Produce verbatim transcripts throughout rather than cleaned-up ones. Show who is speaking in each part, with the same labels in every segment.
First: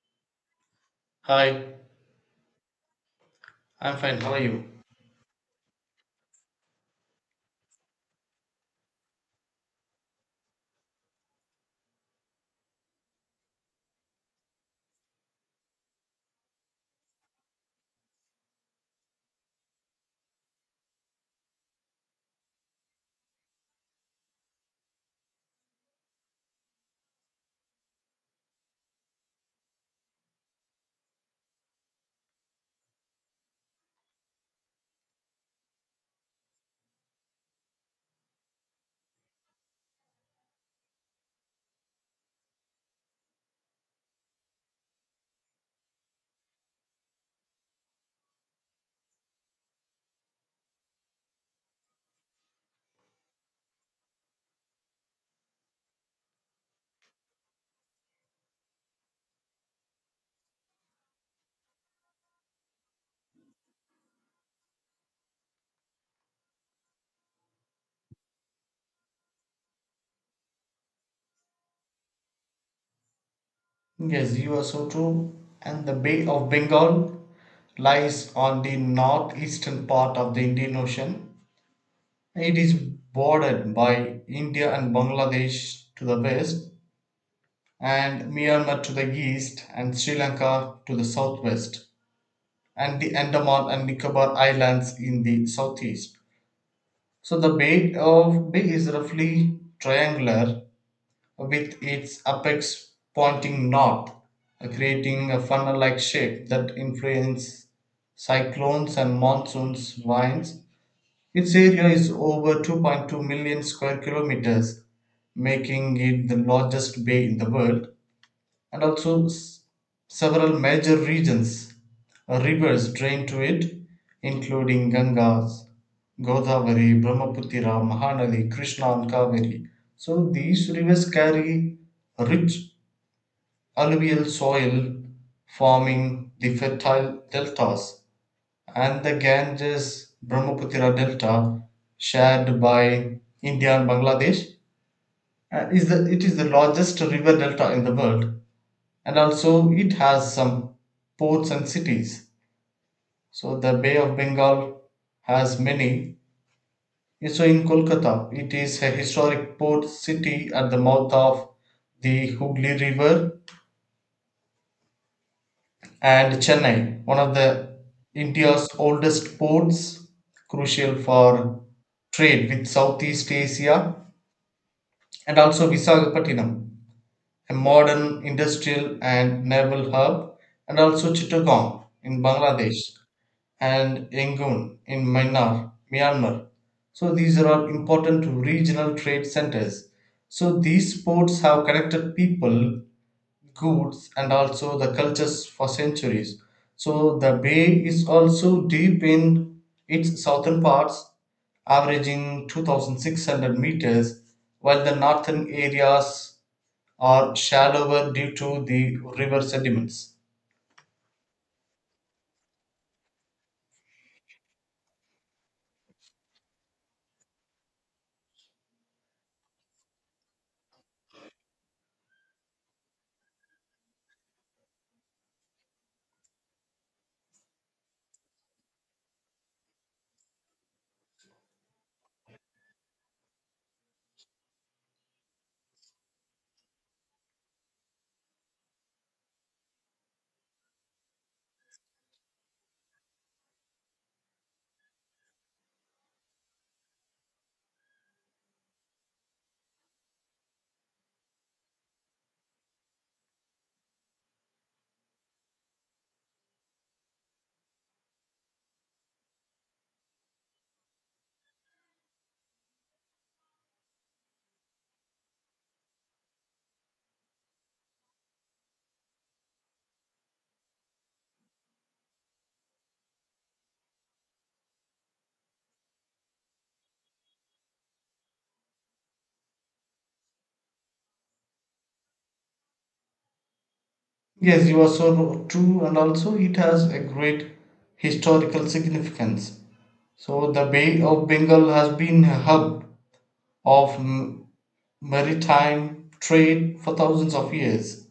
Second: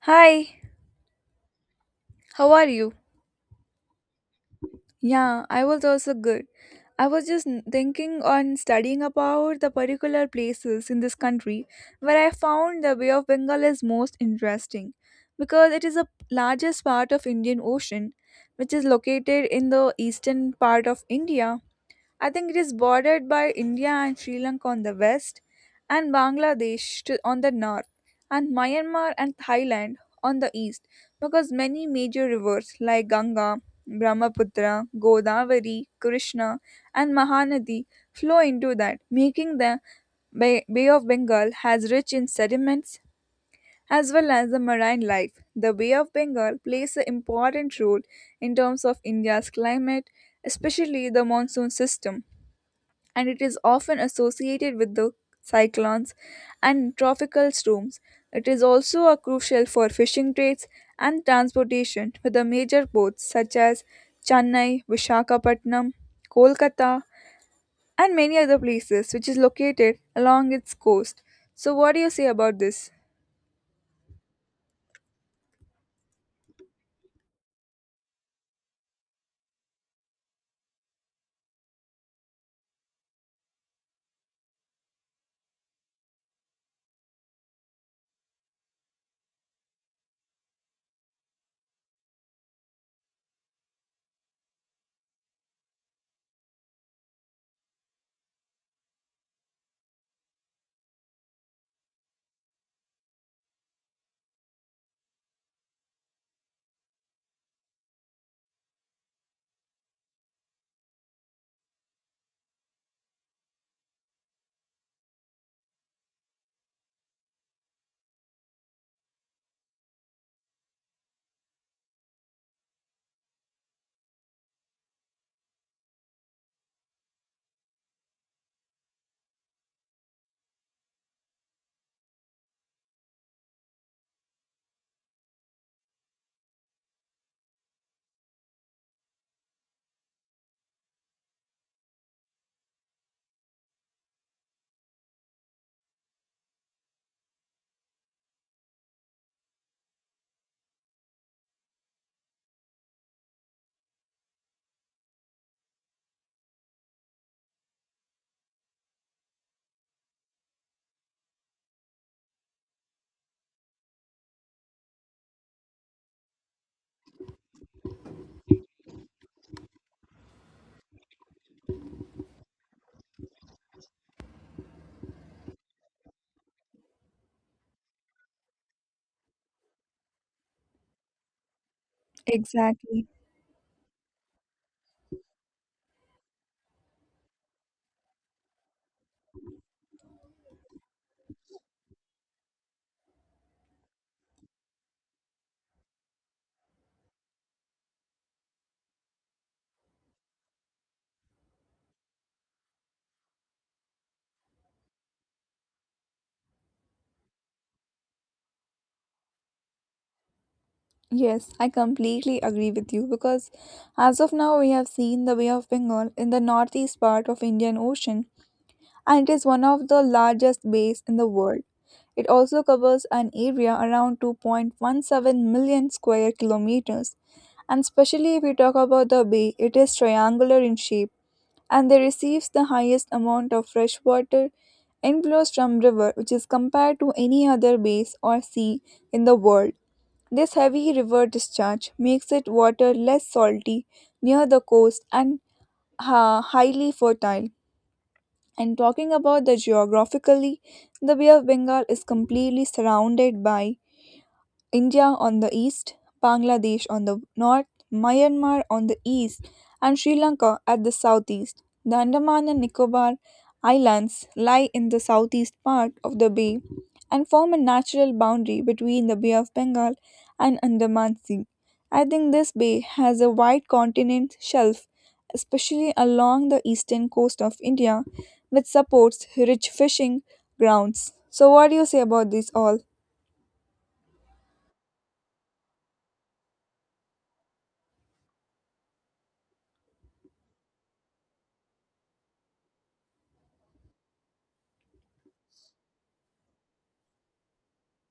Speaker 1: Hi,
Speaker 2: Hi,
Speaker 1: how are you?
Speaker 2: I'm fine. How are you?
Speaker 1: Yeah, I was also good. I was just n- thinking on studying about the particular places in this country where I found the Bay of Bengal is most interesting because it is the largest part of Indian Ocean which is located in the eastern part of India. I think it is bordered by India and Sri Lanka on the west, and Bangladesh to, on the north, and Myanmar and Thailand on the east, because many major rivers like Ganga, Brahmaputra, Godavari, Krishna, and Mahanadi flow into that, making the Bay, Bay of Bengal has rich in sediments as well as the marine life. The Bay of Bengal plays an important role in terms of India's climate, especially the monsoon system, and it is often associated with the cyclones and tropical storms. It is also a crucial for fishing trades and transportation with the major ports such as Chennai, Visakhapatnam, Kolkata, and many other places which is located along its coast. So what do you say about this?
Speaker 2: Yes, you are so true. And the Bay of Bengal lies on the northeastern part of the Indian Ocean. It is bordered by India and Bangladesh to the west, and Myanmar to the east, and Sri Lanka to the southwest, and the Andaman and Nicobar Islands in the southeast. So the Bay of Bay is roughly triangular with its apex pointing north, creating a funnel like shape that influences cyclones and monsoons winds. Its area is over 2.2 million square kilometers, making it the largest bay in the world, and also s- several major regions uh, rivers drain to it, including Gangas, Godavari, Brahmaputra, Mahanadi, Krishna, and Kaveri. So these rivers carry rich alluvial soil, forming the fertile deltas, and the Ganges Brahmaputra delta, shared by India and Bangladesh, uh, is the, it is the largest river delta in the world. And also it has some ports and cities. So the Bay of Bengal has many. So in Kolkata, it is a historic port city at the mouth of the Hooghly river. And Chennai, one of the India's oldest ports, crucial for trade with Southeast Asia. And also Visakhapatnam, a modern industrial and naval hub. And also Chittagong in Bangladesh,
Speaker 1: Exactly.
Speaker 2: and Yangon in Myanmar, Myanmar. So these are all important regional trade centers. So these ports have connected people, goods, and also the cultures for centuries. So the bay is also deep in its southern parts, averaging two thousand six hundred meters, while the northern areas are shallower due to the river sediments.
Speaker 1: Yes, I completely agree with you because as of now we have seen the Bay of Bengal in the northeast part of Indian Ocean, and it is one of the largest bays in the world. It also covers an area around two point one seven million square kilometers, and especially if we talk about the bay, it is triangular in shape and they receives the highest amount of fresh water inflows from river which is compared to any other base or sea in the world. This heavy river discharge makes it water less salty near the coast and uh, highly fertile. And talking about the geographically, the Bay of Bengal is completely surrounded by India on the east, Bangladesh on the north, Myanmar on the east, and Sri Lanka at the southeast. The Andaman and Nicobar Islands lie in the southeast part of the bay and form a natural boundary between the Bay of Bengal and Andaman Sea. I think this bay has a wide continent shelf, especially along the eastern coast of India, which supports rich fishing grounds. So, what do you say about this all?
Speaker 2: Yes, you are so true, and also it has a great historical significance. So, the Bay of Bengal has been a hub of m- maritime trade for thousands of years.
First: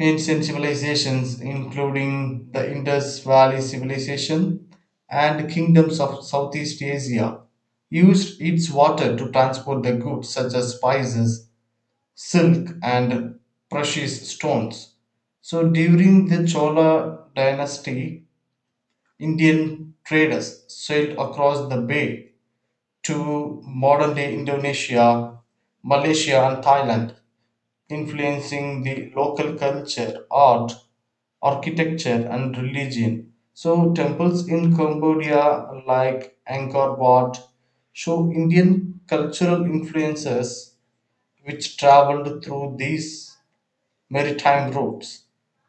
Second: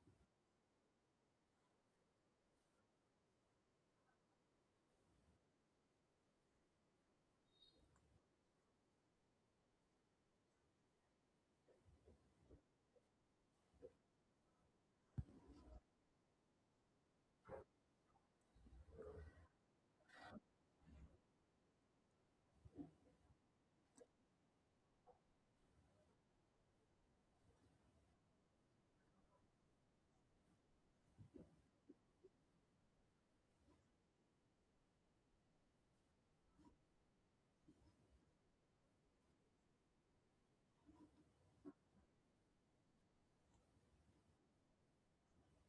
Speaker 2: Ancient civilizations, including the Indus Valley Civilization and kingdoms of Southeast Asia, used its water to transport the goods such as spices, silk, and precious stones. So during the Chola dynasty, Indian traders sailed across the bay to modern day Indonesia, Malaysia, and Thailand, influencing the local culture, art, architecture, and religion. So, temples in Cambodia like Angkor Wat show Indian cultural influences which traveled through these maritime routes.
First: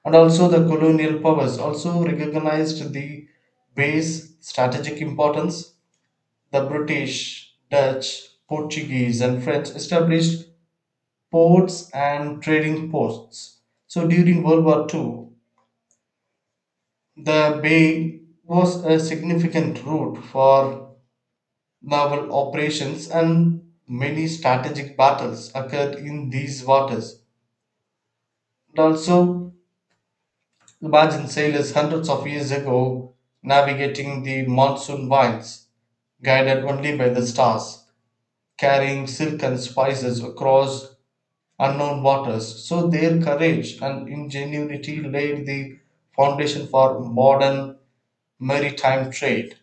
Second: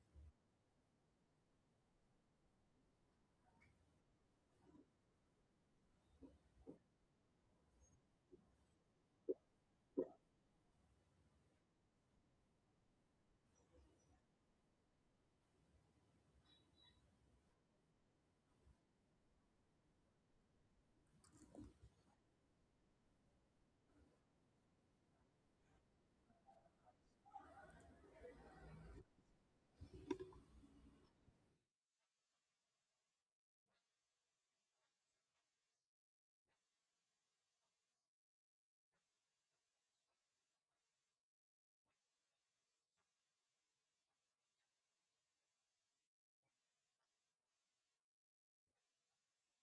Speaker 2: And also the colonial powers also recognized the bay's strategic importance. The British, Dutch, Portuguese, and French established ports and trading posts. So during World War Two, the bay was a significant route for naval operations, and many strategic battles occurred in these waters. And also the imagine sailors hundreds of years ago, navigating the monsoon winds, guided only by the stars, carrying silk and spices across unknown waters. So their courage and ingenuity laid the foundation for modern maritime trade.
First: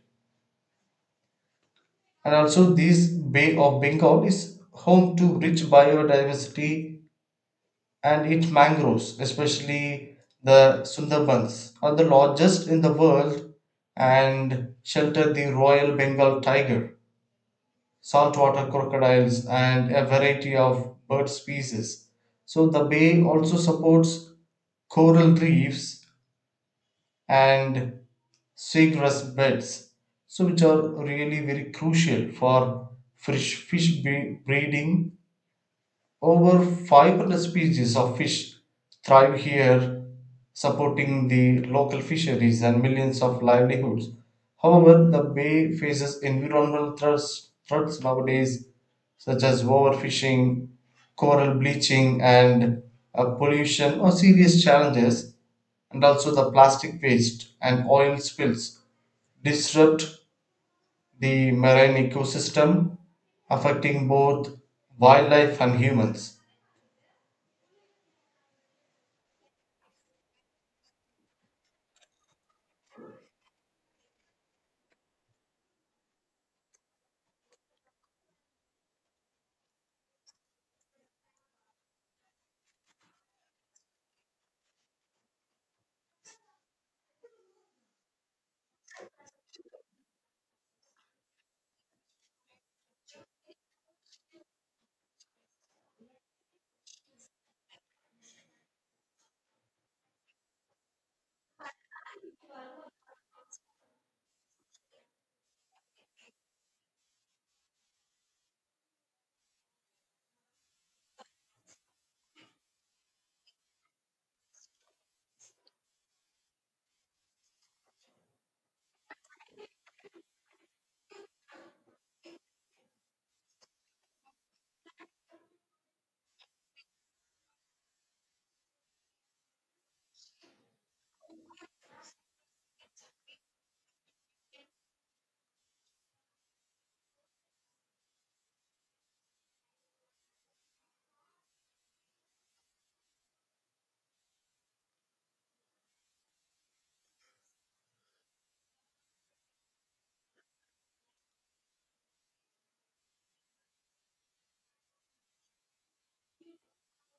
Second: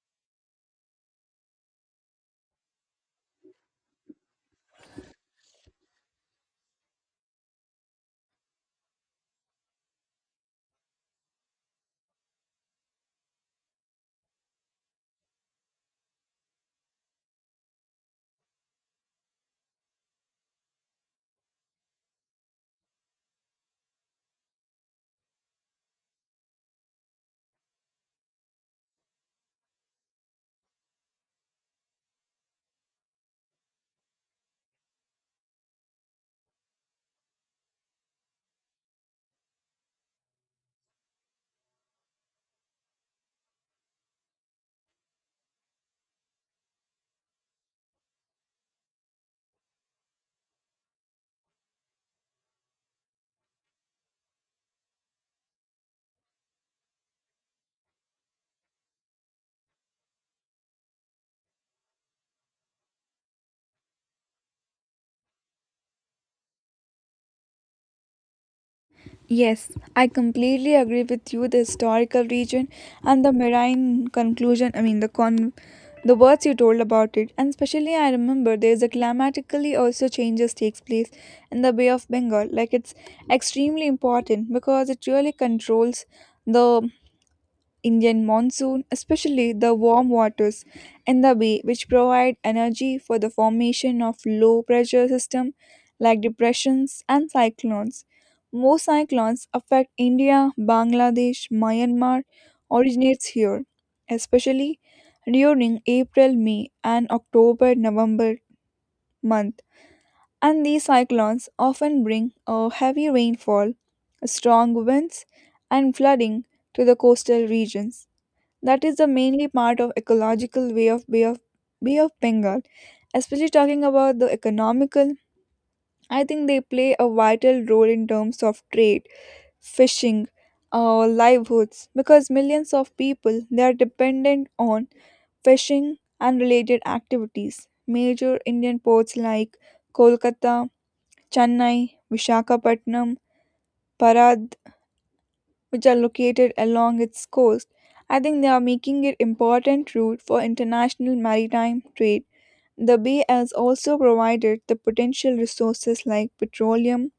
Speaker 2: And also, this Bay of Bengal is home to rich biodiversity, and its mangroves, especially the Sundarbans, are the largest in the world and shelter the Royal Bengal tiger, saltwater crocodiles, and a variety of bird species. So, the bay also supports coral reefs and seagrass beds, so which are really very crucial for fish, fish bre- breeding. Over five hundred species of fish thrive here, supporting the local fisheries and millions of livelihoods. However, the bay faces environmental threats, threats nowadays, such as overfishing, coral bleaching, and uh, pollution are serious challenges. And also the plastic waste and oil spills disrupt the marine ecosystem, affecting both wildlife and humans.
Speaker 1: Yes, I completely agree with you. The historical region and the marine conclusion, I mean, the con the words you told about it, and especially I remember there's a climatically also changes takes place in the Bay of Bengal. Like it's extremely important because it really controls the Indian monsoon, especially the warm waters in the bay, which provide energy for the formation of low pressure system like depressions and cyclones. Most cyclones affect India, Bangladesh, Myanmar originates here, especially during April, May and October, November month. And these cyclones often bring a heavy rainfall, strong winds and flooding to the coastal regions. That is the mainly part of ecological way of Bay of Bay of Bengal. Especially talking about the economical, I think they play a vital role in terms of trade, fishing, uh, livelihoods because millions of people they are dependent on fishing and related activities. Major Indian ports like Kolkata, Chennai, Visakhapatnam, Parad which are located along its coast. I think they are making it important route for international maritime trade. The bay has also provided the potential resources like petroleum,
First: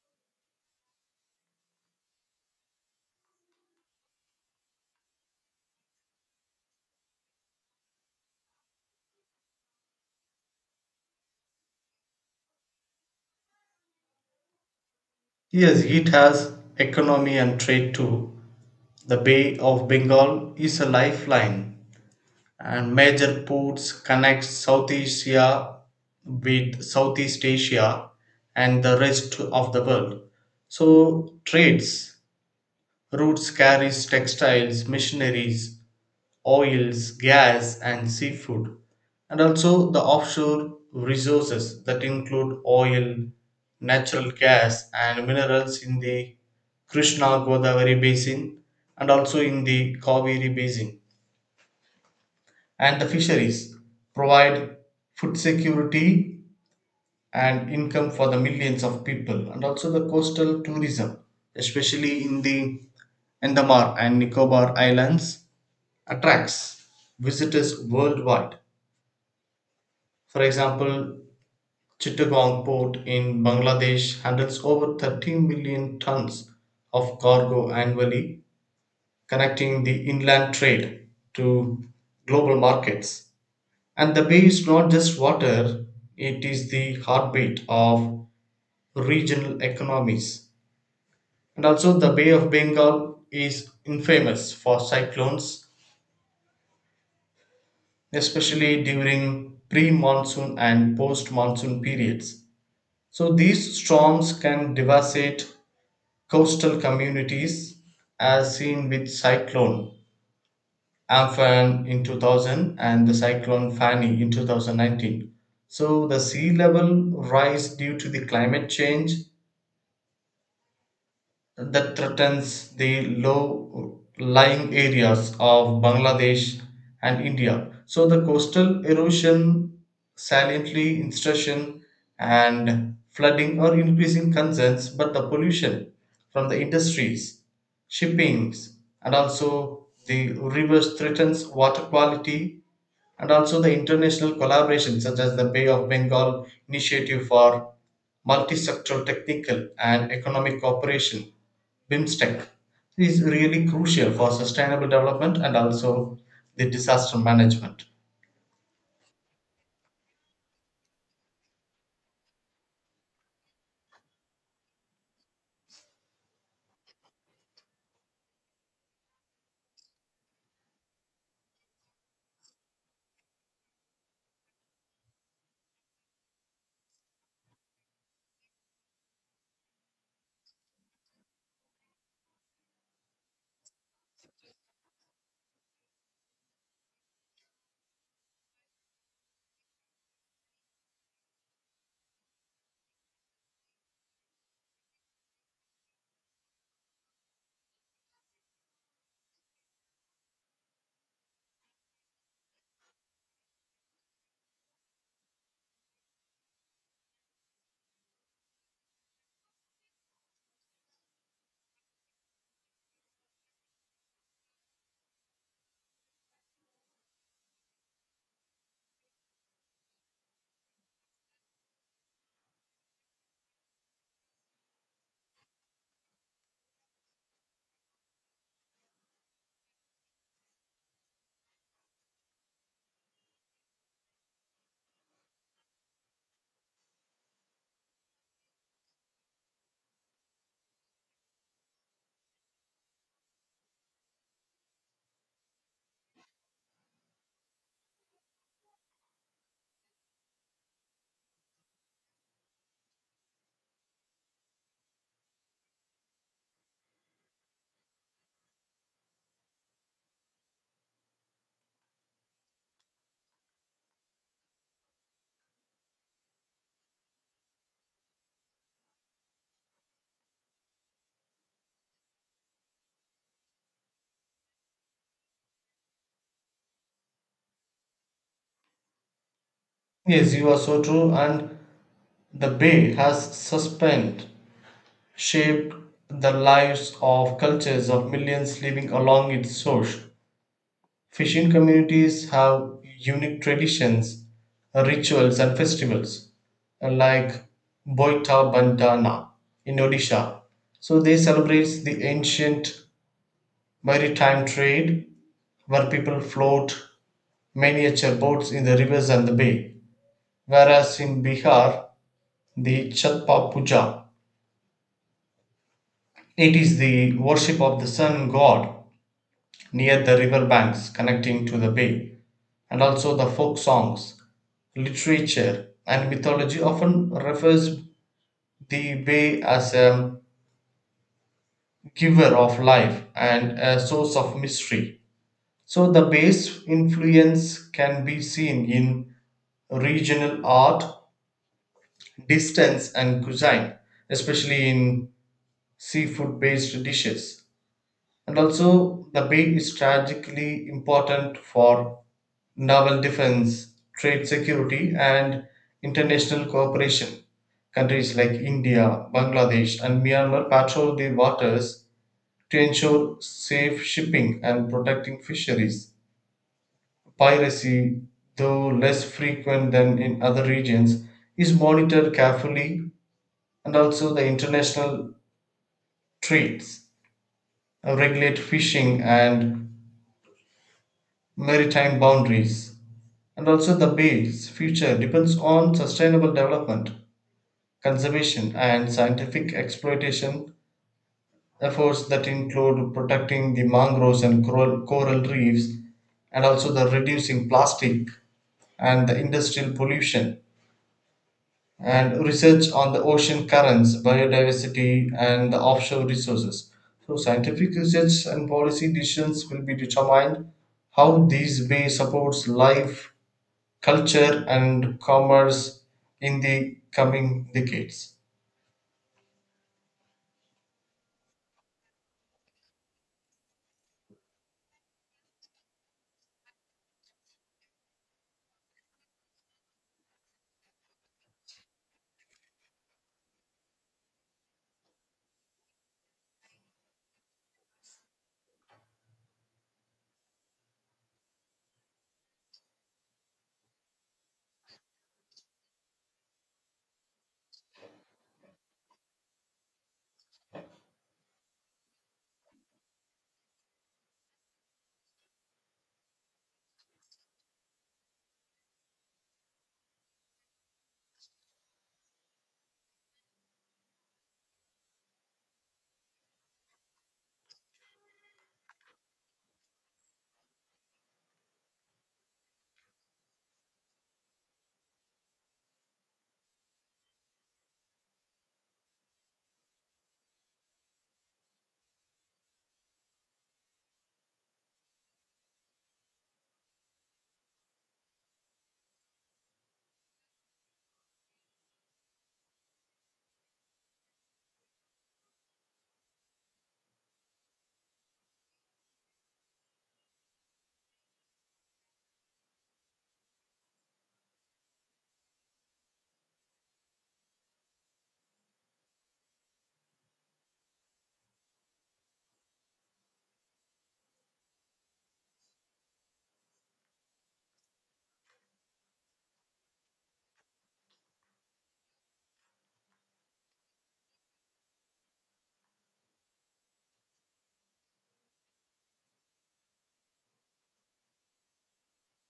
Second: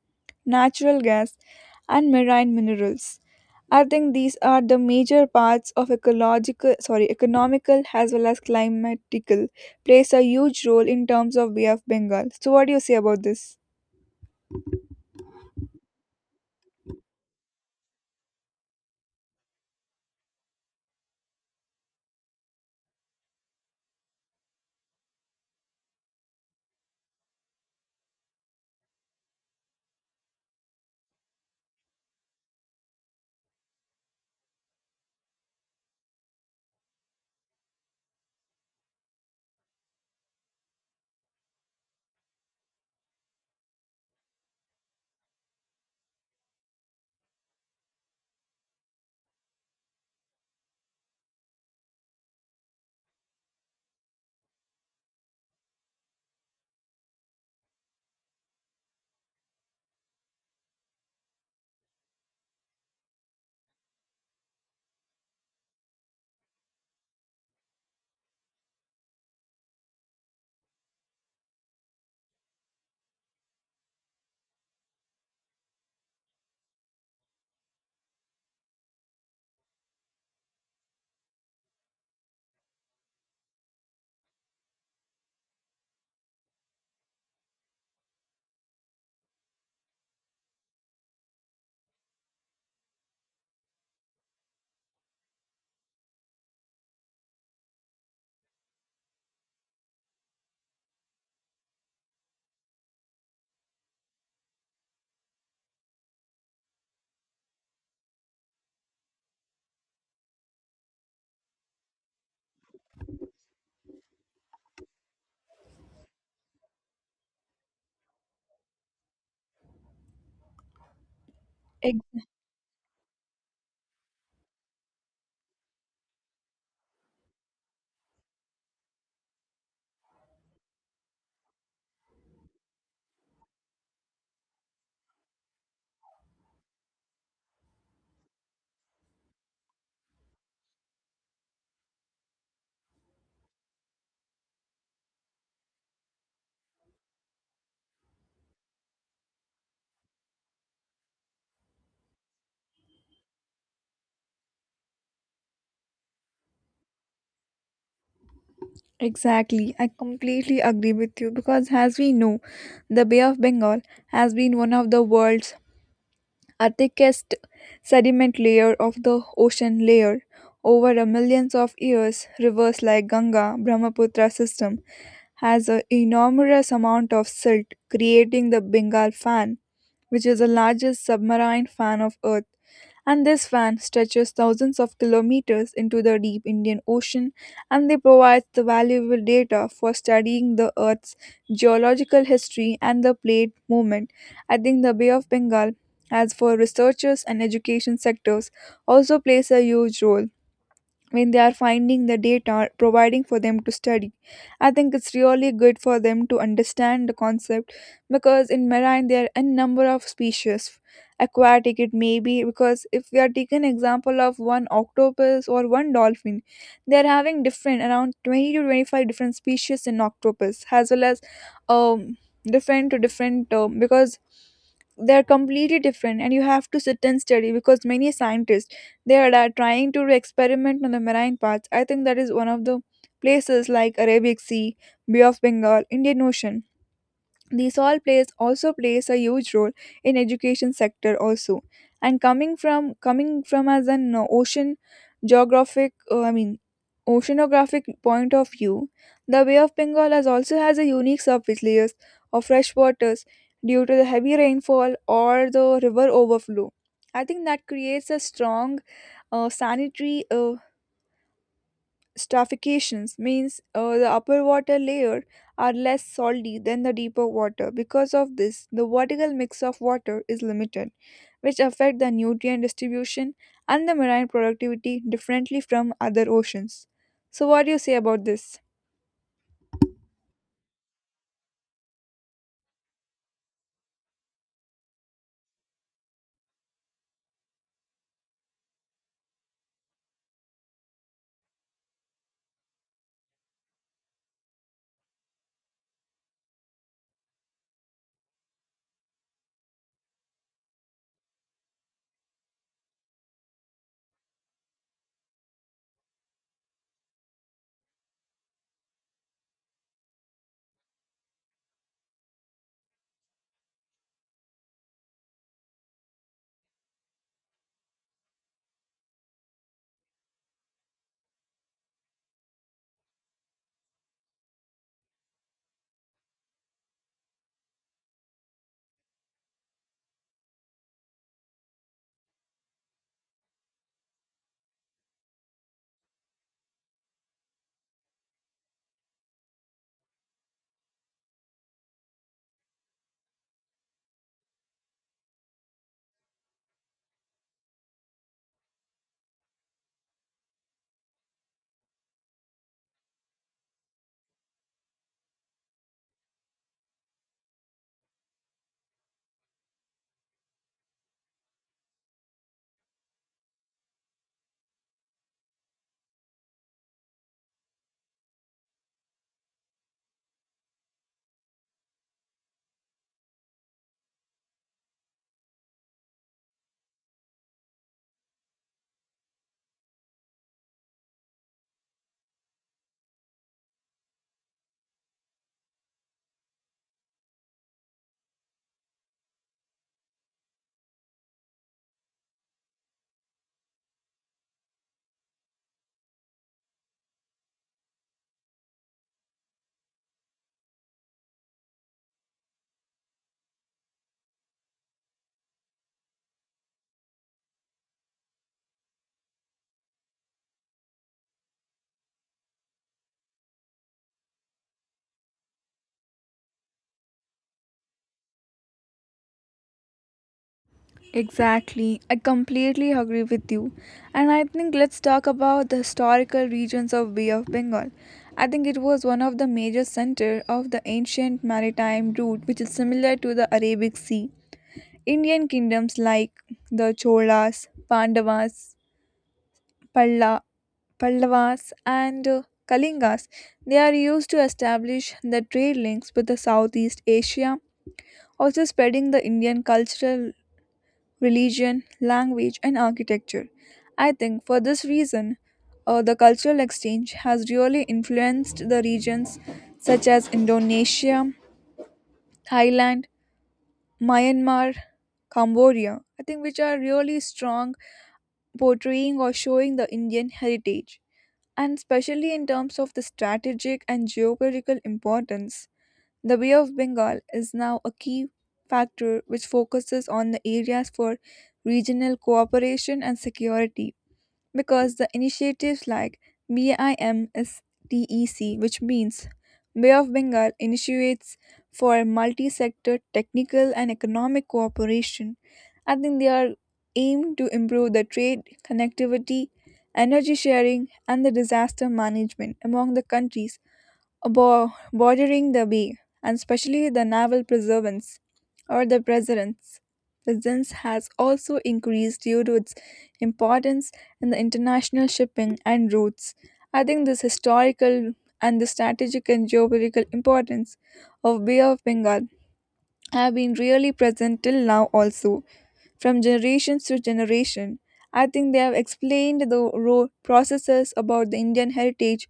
Speaker 1: natural gas, and marine minerals. I think these are the major parts of ecological, sorry, economical as well as climatical plays a huge role in terms of Bay of Bengal. So, what do you say about this?
Speaker 2: Yes, it has economy and trade too. The Bay of Bengal is a lifeline, and major ports connect South Asia with Southeast Asia and the rest of the world. So, trades routes carries textiles, missionaries, oils, gas, and seafood, and also the offshore resources that include oil, natural gas, and minerals in the Krishna Godavari basin, and also in the Kaveri basin. And the fisheries provide food security and income for the millions of people, and also the coastal tourism, especially in the Andaman and Nicobar Islands, attracts visitors worldwide. For example, Chittagong port in Bangladesh handles over 13 million tons of cargo annually, connecting the inland trade to global markets. And the bay is not just water, it is the heartbeat of regional economies. And also, the Bay of Bengal is infamous for cyclones, especially during pre monsoon and post monsoon periods. So these storms can devastate coastal communities, as seen with cyclone Amphan in two thousand and the cyclone Fani in two thousand nineteen. So the sea level rise due to the climate change that threatens the low lying areas of Bangladesh and India. So the coastal erosion, saliently instruction and flooding are increasing concerns, but the pollution from the industries, shippings, and also the rivers threatens water quality. And also the international collaboration such as the Bay of Bengal Initiative for Multisectoral Technical and Economic Cooperation, BIMSTEC, is really crucial for sustainable development and also the disaster management.
Speaker 1: Exactly, I completely agree with you because, as we know, the Bay of Bengal has been one of the world's uh, thickest sediment layer of the ocean layer. Over a millions of years, rivers like Ganga Brahmaputra system has an enormous amount of silt, creating the Bengal fan, which is the largest submarine fan of Earth. And this fan stretches thousands of kilometers into the deep Indian Ocean and they provide the valuable data for studying the Earth's geological history and the plate movement. I think the Bay of Bengal, as for researchers and education sectors, also plays a huge role when they are finding the data providing for them to study. I think it's really good for them to understand the concept because in marine there are a number of species aquatic it may be because if we are taking example of one octopus or one dolphin they are having different around twenty to twenty-five different species in octopus as well as um different to different um, because they're completely different and you have to sit and study because many scientists they are da- trying to experiment on the marine parts. I think that is one of the places like Arabic Sea, Bay of Bengal, Indian Ocean these all plays also plays a huge role in education sector also, and coming from coming from as an uh, ocean geographic uh, I mean oceanographic point of view the Bay of Bengal has also has a unique surface layers of fresh waters due to the heavy rainfall or the river overflow. I think that creates a strong uh, sanitary uh, stratifications means uh, the upper water layer are less salty than the deeper water. Because of this, the vertical mix of water is limited, which affect the nutrient distribution and the marine productivity differently from other oceans. So what do you say about this?
Speaker 2: Yes, you are so true, and the bay has suspended shaped the lives of cultures of millions living along its source. Fishing communities have unique traditions, rituals, and festivals, like Boita Bandana in Odisha. So they celebrate the ancient maritime trade where people float miniature boats in the rivers and the bay. Whereas in Bihar, the Chatpa Puja, it is the worship of the sun god near the river banks connecting to the bay. And also the folk songs, literature and mythology often refers the bay as a giver of life and a source of mystery. So the bay's influence can be seen in regional art, distance and cuisine, especially in seafood based dishes. And also the bay is tragically important for naval defense, trade security, and international cooperation. Countries like India, Bangladesh, and Myanmar patrol the waters to ensure safe shipping and protecting fisheries. Piracy, though less frequent than in other regions, is monitored carefully, and also the international trades uh, regulate fishing and maritime boundaries. And also, the bay's future depends on sustainable development, conservation and scientific exploitation efforts that include protecting the mangroves and coral, coral reefs, and also the reducing plastic and the industrial pollution, and research on the ocean currents, biodiversity and the offshore resources. So scientific research and policy decisions will be determined how these way supports life, culture and commerce in the coming decades.
Speaker 1: Exactly. I completely agree with you. And I think let's talk about the historical regions of Bay of Bengal. I think it was one of the major center of the ancient maritime route which is similar to the Arabic Sea. Indian kingdoms like the Cholas, Pandavas, Palla, Pallavas, and uh, Kalingas, they are used to establish the trade links with the Southeast Asia, also spreading the Indian cultural, religion, language, and architecture. I think for this reason, uh, the cultural exchange has really influenced the regions such as Indonesia, Thailand, Myanmar, Cambodia. I think which are really strong portraying or showing the Indian heritage. And especially in terms of the strategic and geopolitical importance, the Bay of Bengal is now a key factor which focuses on the areas for regional cooperation and security because the initiatives like BIMSTEC, which means Bay of Bengal initiates for multi sector technical and economic cooperation, I think they are aimed to improve the trade, connectivity, energy sharing, and the disaster management among the countries abo- bordering the bay, and especially the naval preservance or the presence. Presence has also increased due to its importance in the international shipping and routes. I think this historical and the strategic and geopolitical importance of Bay of Bengal have been really present till now also from generations to generation. I think they have explained the raw processes about the Indian heritage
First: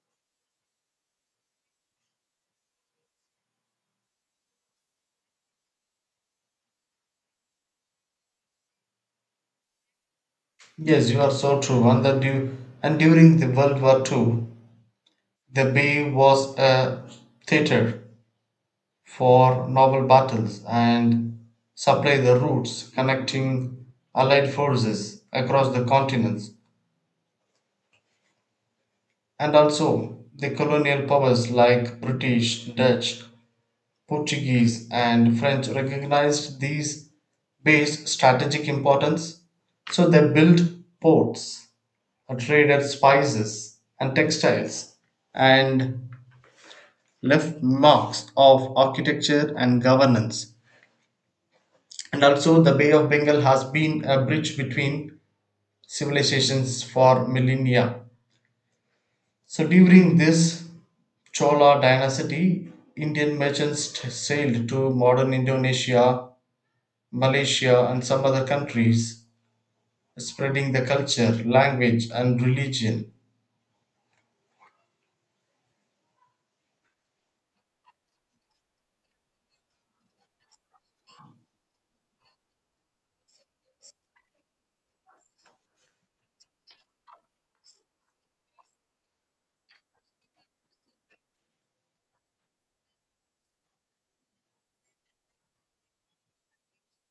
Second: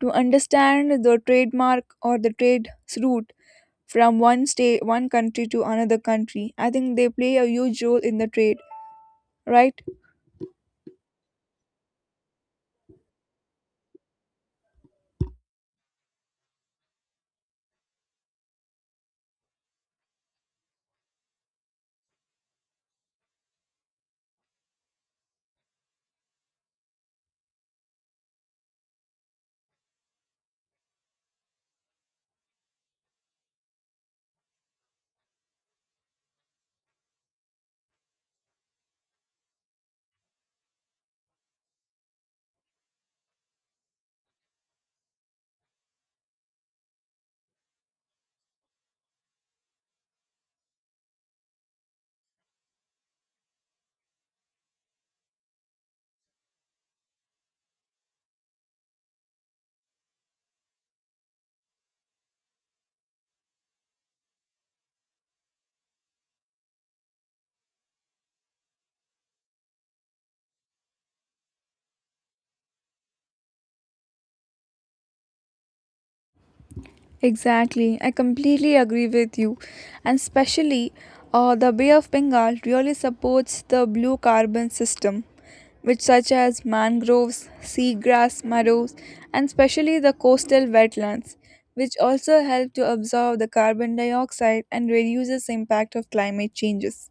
Speaker 1: to understand the trademark or the trade's route from one state, one country to another country. I think they play a huge role in the trade, right?
Speaker 2: Yes, you are so true. And that you and during the World War Two, the bay was a theater for naval battles and supplied the routes connecting Allied forces across the continents. And also, the colonial powers like British, Dutch, Portuguese, and French recognized these bays' strategic importance. So they built ports, traded spices and textiles, and left marks of architecture and governance. And also, the Bay of Bengal has been a bridge between civilizations for millennia. So, during this Chola dynasty, Indian merchants sailed to modern Indonesia, Malaysia, and some other countries, spreading the culture, language, and religion.
Speaker 1: Exactly. I completely agree with you. And especially, uh, the Bay of Bengal really supports the blue carbon system which such as mangroves, seagrass meadows, and especially the coastal wetlands, which also help to absorb the carbon dioxide and reduces the impact of climate changes.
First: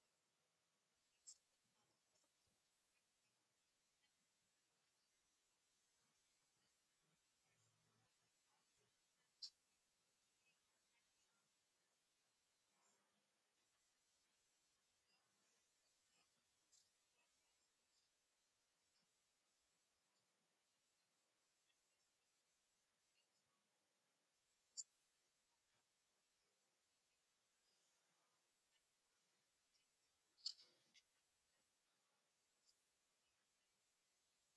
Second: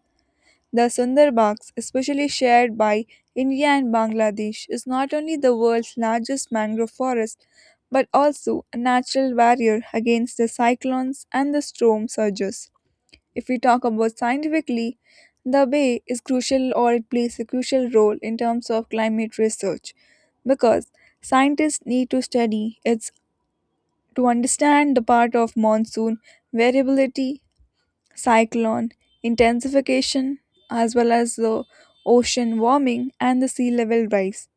Speaker 1: The Sundarbans, especially shared by India and Bangladesh, is not only the world's largest mangrove forest but also a natural barrier against the cyclones and the storm surges. If we talk about scientifically, the bay is crucial or it plays a crucial role in terms of climate research because scientists need to study its to understand the part of monsoon variability, cyclone intensification, as well as the ocean warming and the sea level rise.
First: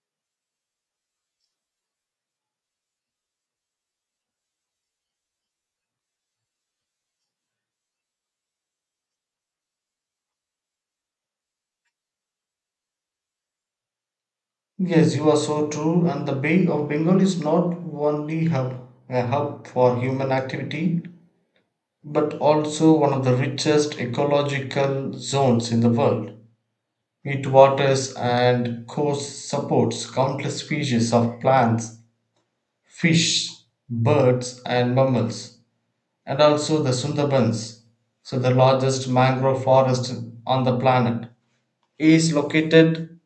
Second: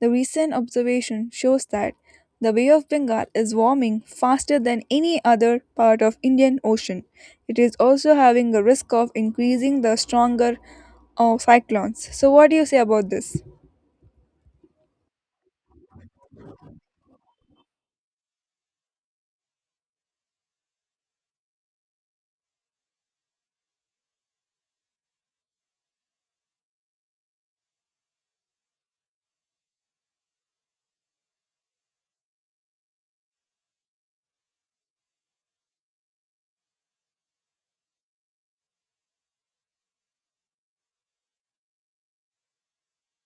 Speaker 1: The recent observation shows that the Bay of Bengal is warming faster than any other part of Indian Ocean. It is also having a risk of increasing the stronger uh, cyclones. So what do you say about this?
Speaker 2: Yes, you are so true. And the Bay of Bengal is not only hub, a hub for human activity, but also one of the richest ecological zones in the world. It waters and coast supports countless species of plants, fish, birds, and mammals, and also the Sundarbans, so the largest mangrove forest on the planet, is located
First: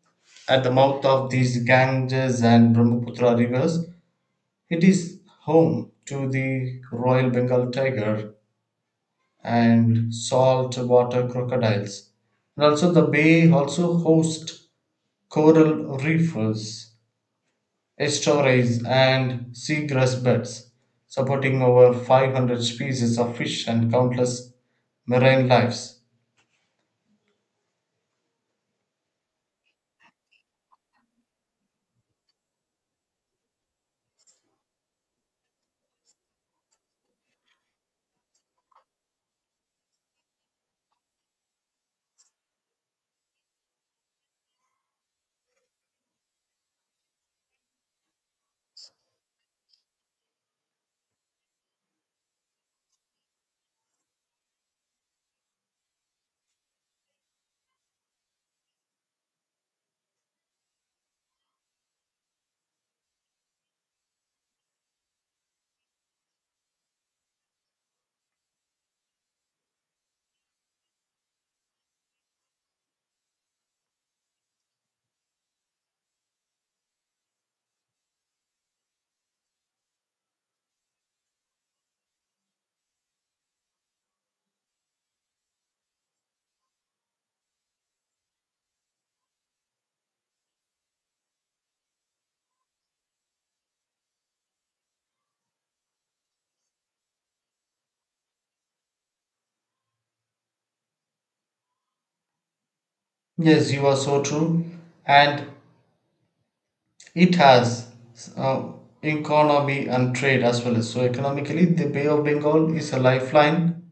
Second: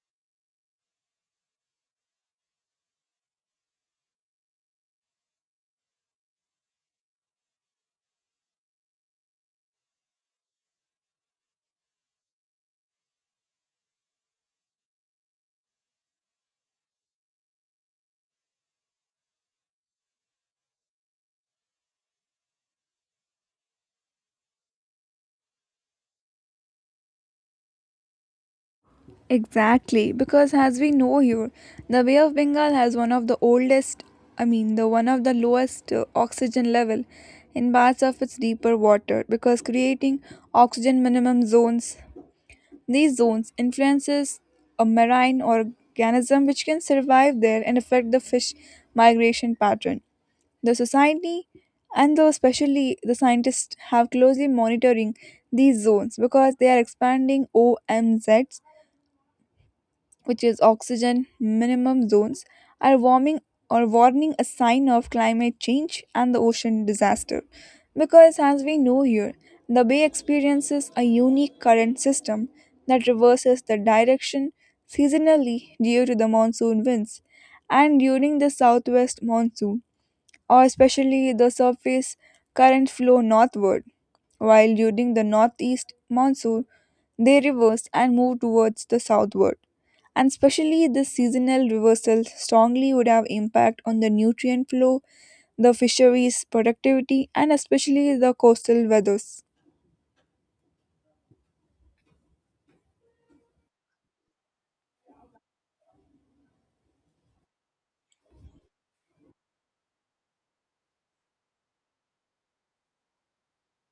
Speaker 2: at the mouth of these Ganges and Brahmaputra rivers. It is home to the Royal Bengal tiger and saltwater crocodiles. And also the bay also hosts coral reefs, estuaries and seagrass beds, supporting over five hundred species of fish and countless marine lives.
Speaker 1: Exactly, because as we know here, the Bay of Bengal has one of the oldest, I mean, the one of the lowest uh, oxygen level in parts of its deeper water because creating oxygen minimum zones. These zones influences a marine organism which can survive there and affect the fish migration pattern. The society and though especially the scientists have closely monitoring these zones because they are expanding O M Zs which is oxygen minimum zones, are warming or warning a sign of climate change and the ocean disaster. Because, as we know here, the bay experiences a unique current system that reverses the direction seasonally due to the monsoon winds. And during the southwest monsoon, or especially the surface current flow northward, while during the northeast monsoon they reverse and move towards the southward. And especially this seasonal reversal strongly would have impact on the nutrient flow, the fisheries productivity, and especially the coastal weathers.
Speaker 2: Yes, you are so true. And it has uh, economy and trade as well. So economically, the Bay of Bengal is a lifeline.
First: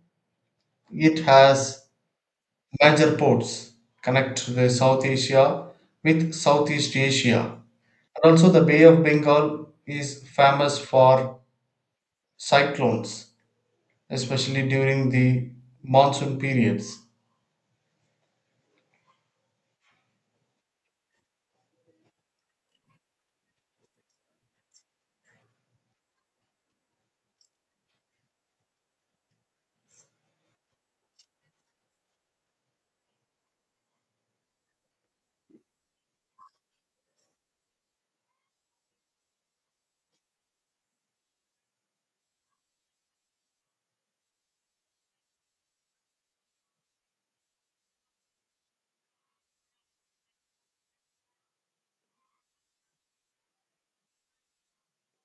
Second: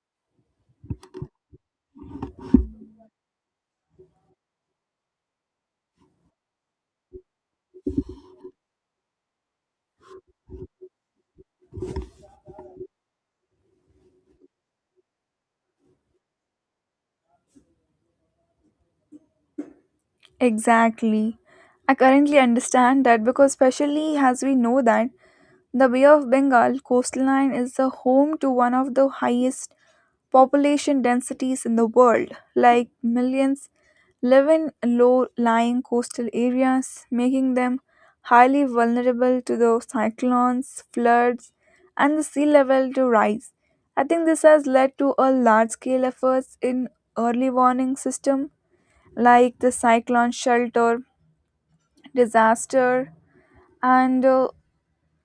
Speaker 2: It has major ports connect the South Asia with Southeast Asia. And also the Bay of Bengal is famous for cyclones, especially during the monsoon periods.
Speaker 1: Exactly. I currently understand that because especially as we know that the Bay of Bengal coastline is the home to one of the highest population densities in the world, like millions live in low lying coastal areas, making them highly vulnerable to the cyclones, floods, and the sea level to rise. I think this has led to a large scale efforts in early warning system like the cyclone shelter, disaster, and uh,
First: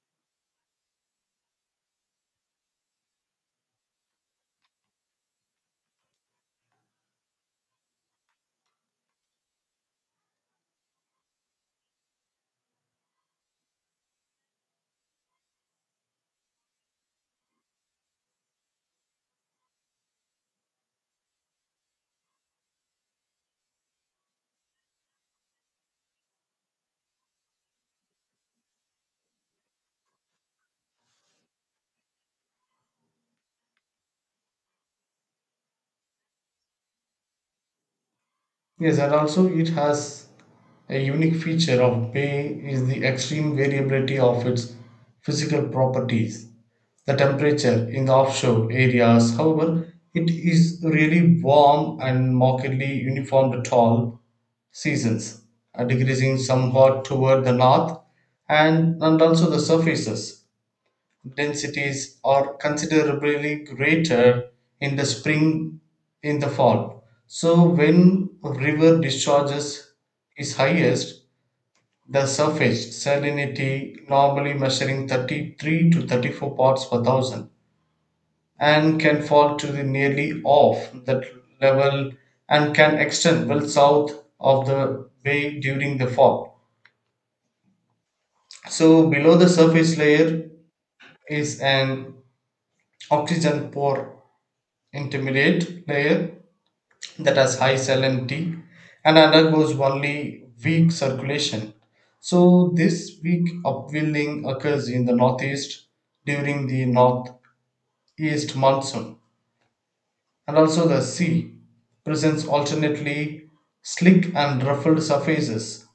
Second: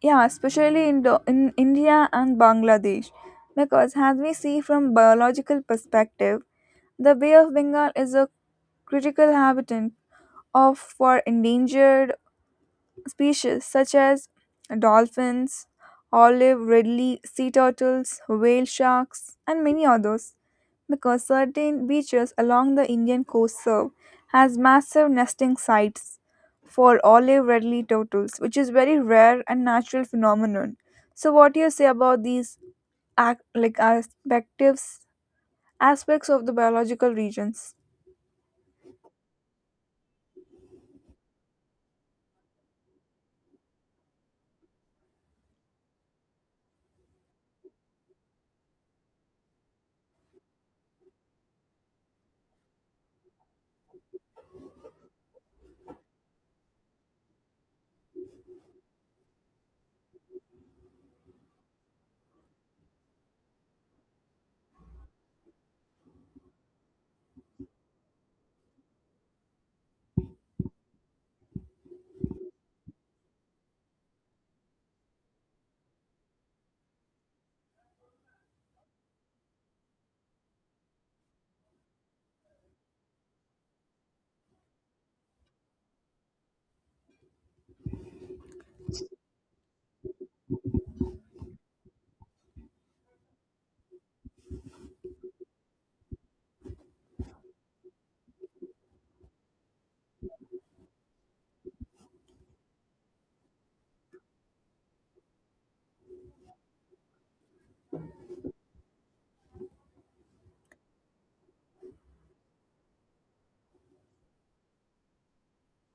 Speaker 1: yeah, especially in, the, in India and Bangladesh. Because as we see from biological perspective, the Bay of Bengal is a critical habitat of for endangered species such as dolphins, olive ridley sea turtles, whale sharks, and many others because certain beaches along the Indian coast serve as massive nesting sites for olive ridley turtles, which is very rare and natural phenomenon. So, what do you say about these ac- like aspects aspects of the biological regions?
Speaker 2: Yes, and also it has a unique feature of bay is the extreme variability of its physical properties. The temperature in the offshore areas, however, it is really warm and markedly uniform at all seasons, are decreasing somewhat toward the north, and, and also the surfaces. Densities are considerably greater in the spring in the fall. So when river discharges is highest, the surface salinity normally measuring thirty-three to thirty-four parts per thousand and can fall to the nearly off that level, and can extend well south of the bay during the fall. So below the surface layer is an oxygen poor intermediate layer that has high salinity and undergoes only weak circulation. So this weak upwelling occurs in the northeast during the northeast monsoon. And also the sea presents alternately slick and ruffled surfaces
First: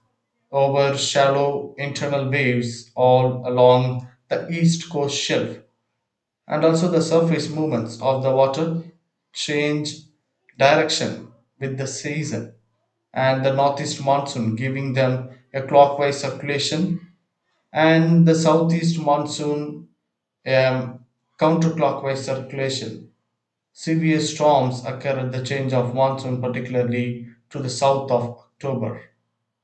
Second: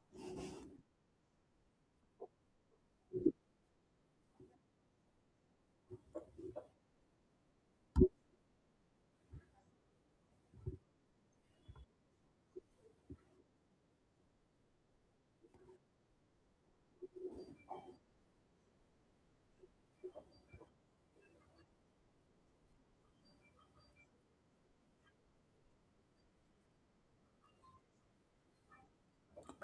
Speaker 2: over shallow internal waves all along the east coast shelf, and also the surface movements of the water change direction with the season, and the northeast monsoon giving them a clockwise circulation and the southeast monsoon um, counterclockwise circulation. Severe storms occur at the change of monsoon, particularly to the south of October.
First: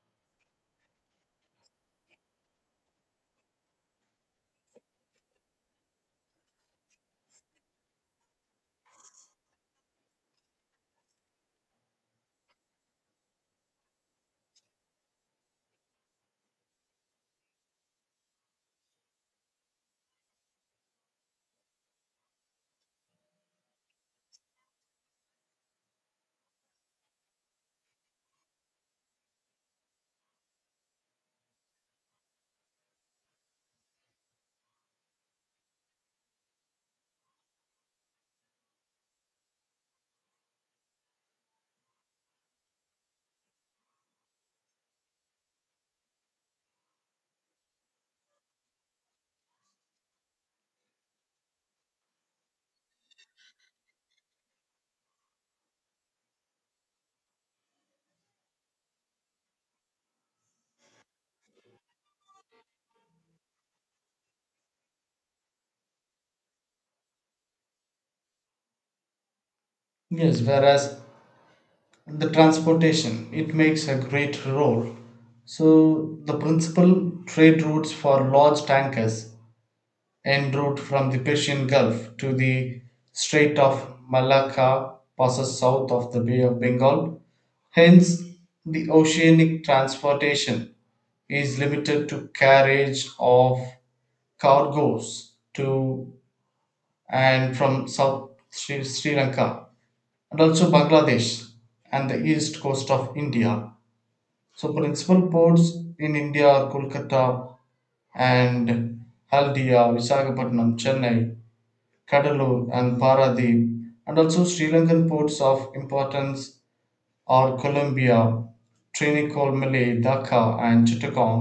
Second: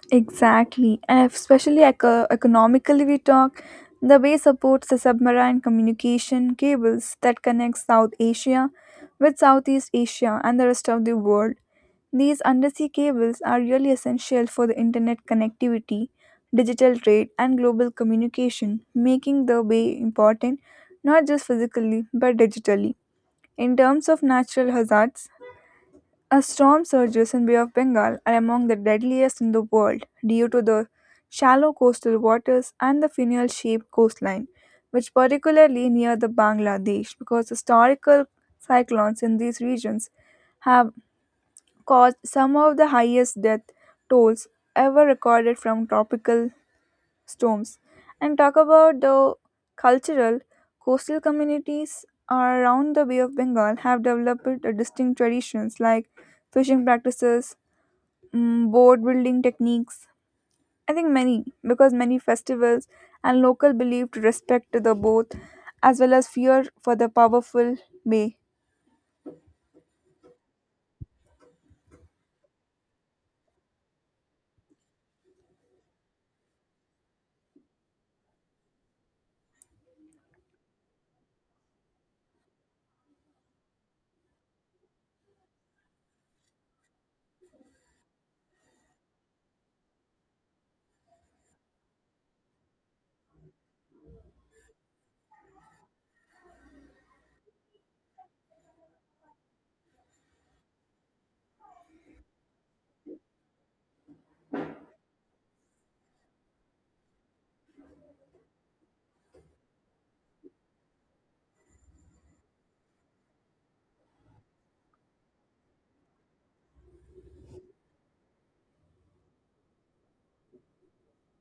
Speaker 1: Exactly, and especially eco- economically, we talk. The bay supports the submarine communication cables that connect South Asia with Southeast Asia and the rest of the world. These undersea cables are really essential for the internet connectivity, digital trade, and global communication, making the bay important not just physically but digitally. In terms of natural hazards, a storm surges in Bay of Bengal are among the deadliest in the world due to the shallow coastal waters and the funnel-shaped coastline, which particularly near the Bangladesh because historical cyclones in these regions have caused some of the highest death tolls ever recorded from tropical storms. And talk about the cultural coastal communities around the Bay of Bengal have developed a distinct traditions like fishing practices, mm, board building techniques. I think many, because many festivals and local belief to respect the both, as well as fear for the powerful may.
Speaker 2: Yes, whereas the transportation it makes a great role. So the principal trade routes for large tankers en route from the Persian Gulf to the Strait of Malacca passes south of the Bay of Bengal. Hence the oceanic transportation is limited to carriage of cargoes to and from south sri, Sri Lanka, and also Bangladesh and the east coast of India. So principal ports in India are Kolkata and Haldia, Visakhapatnam, Chennai, Kadalur and Paradip. And also Sri Lankan ports of importance are Colombia, Trincomalee, Dhaka and Chittagong,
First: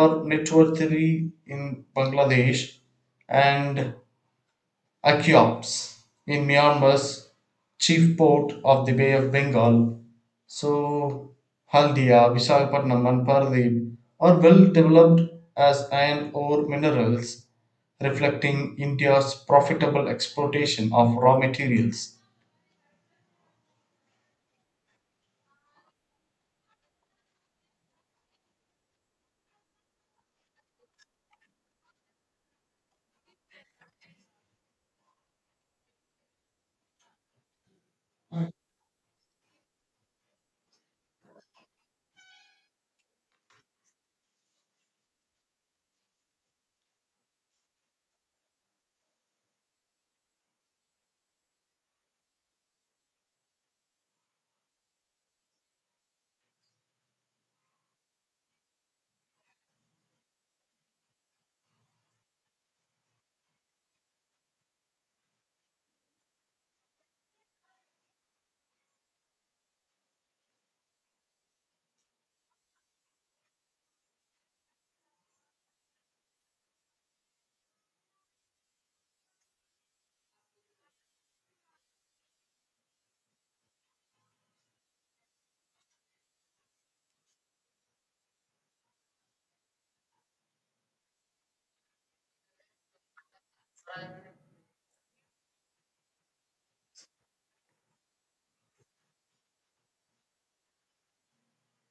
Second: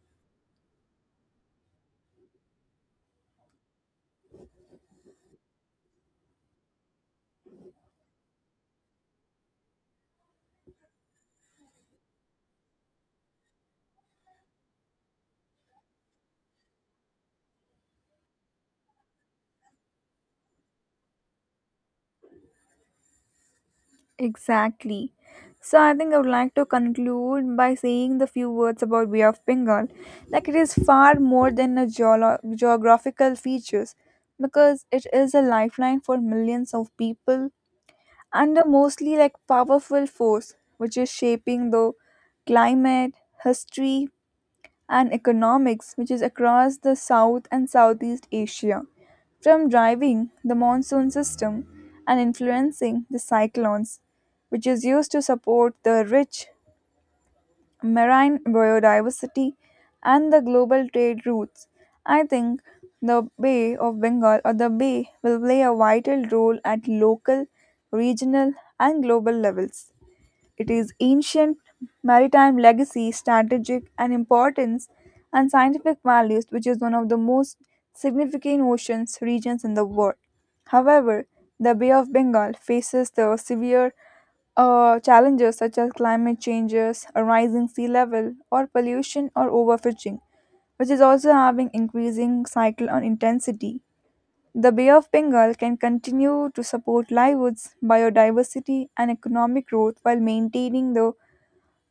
Speaker 2: or network three in Bangladesh and Akiops in Myanmar's chief port of the Bay of Bengal. So, Haldia, Visakhapatnam, and Paradip are well developed as iron ore minerals, reflecting India's profitable exploitation of raw materials.
Speaker 1: Exactly. So I think I would like to conclude by saying the few words about Bay of Bengal. Like it is far more than a geolo- geographical features, because it is a lifeline for millions of people and a mostly like powerful force which is shaping the climate, history, and economics which is across the South and Southeast Asia, from driving the monsoon system and influencing the cyclones, which is used to support the rich marine biodiversity and the global trade routes. I think the Bay of Bengal or the Bay will play a vital role at local, regional, and global levels. It is ancient maritime legacy, strategic and importance, and scientific values, which is one of the most significant oceans regions in the world. However, the Bay of Bengal faces the severe uh, challenges such as climate changes, a rising sea level, or pollution or overfishing, which is also having increasing cycle on intensity. The Bay of Bengal can continue to support livelihoods, biodiversity, and economic growth while maintaining the,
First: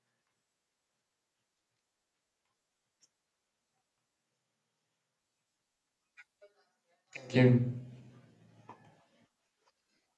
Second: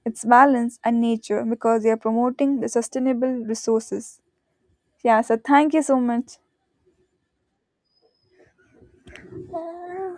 Speaker 1: its balance and nature because they are promoting the sustainable resources. Yeah, so thank you so much.
Speaker 2: Thank you.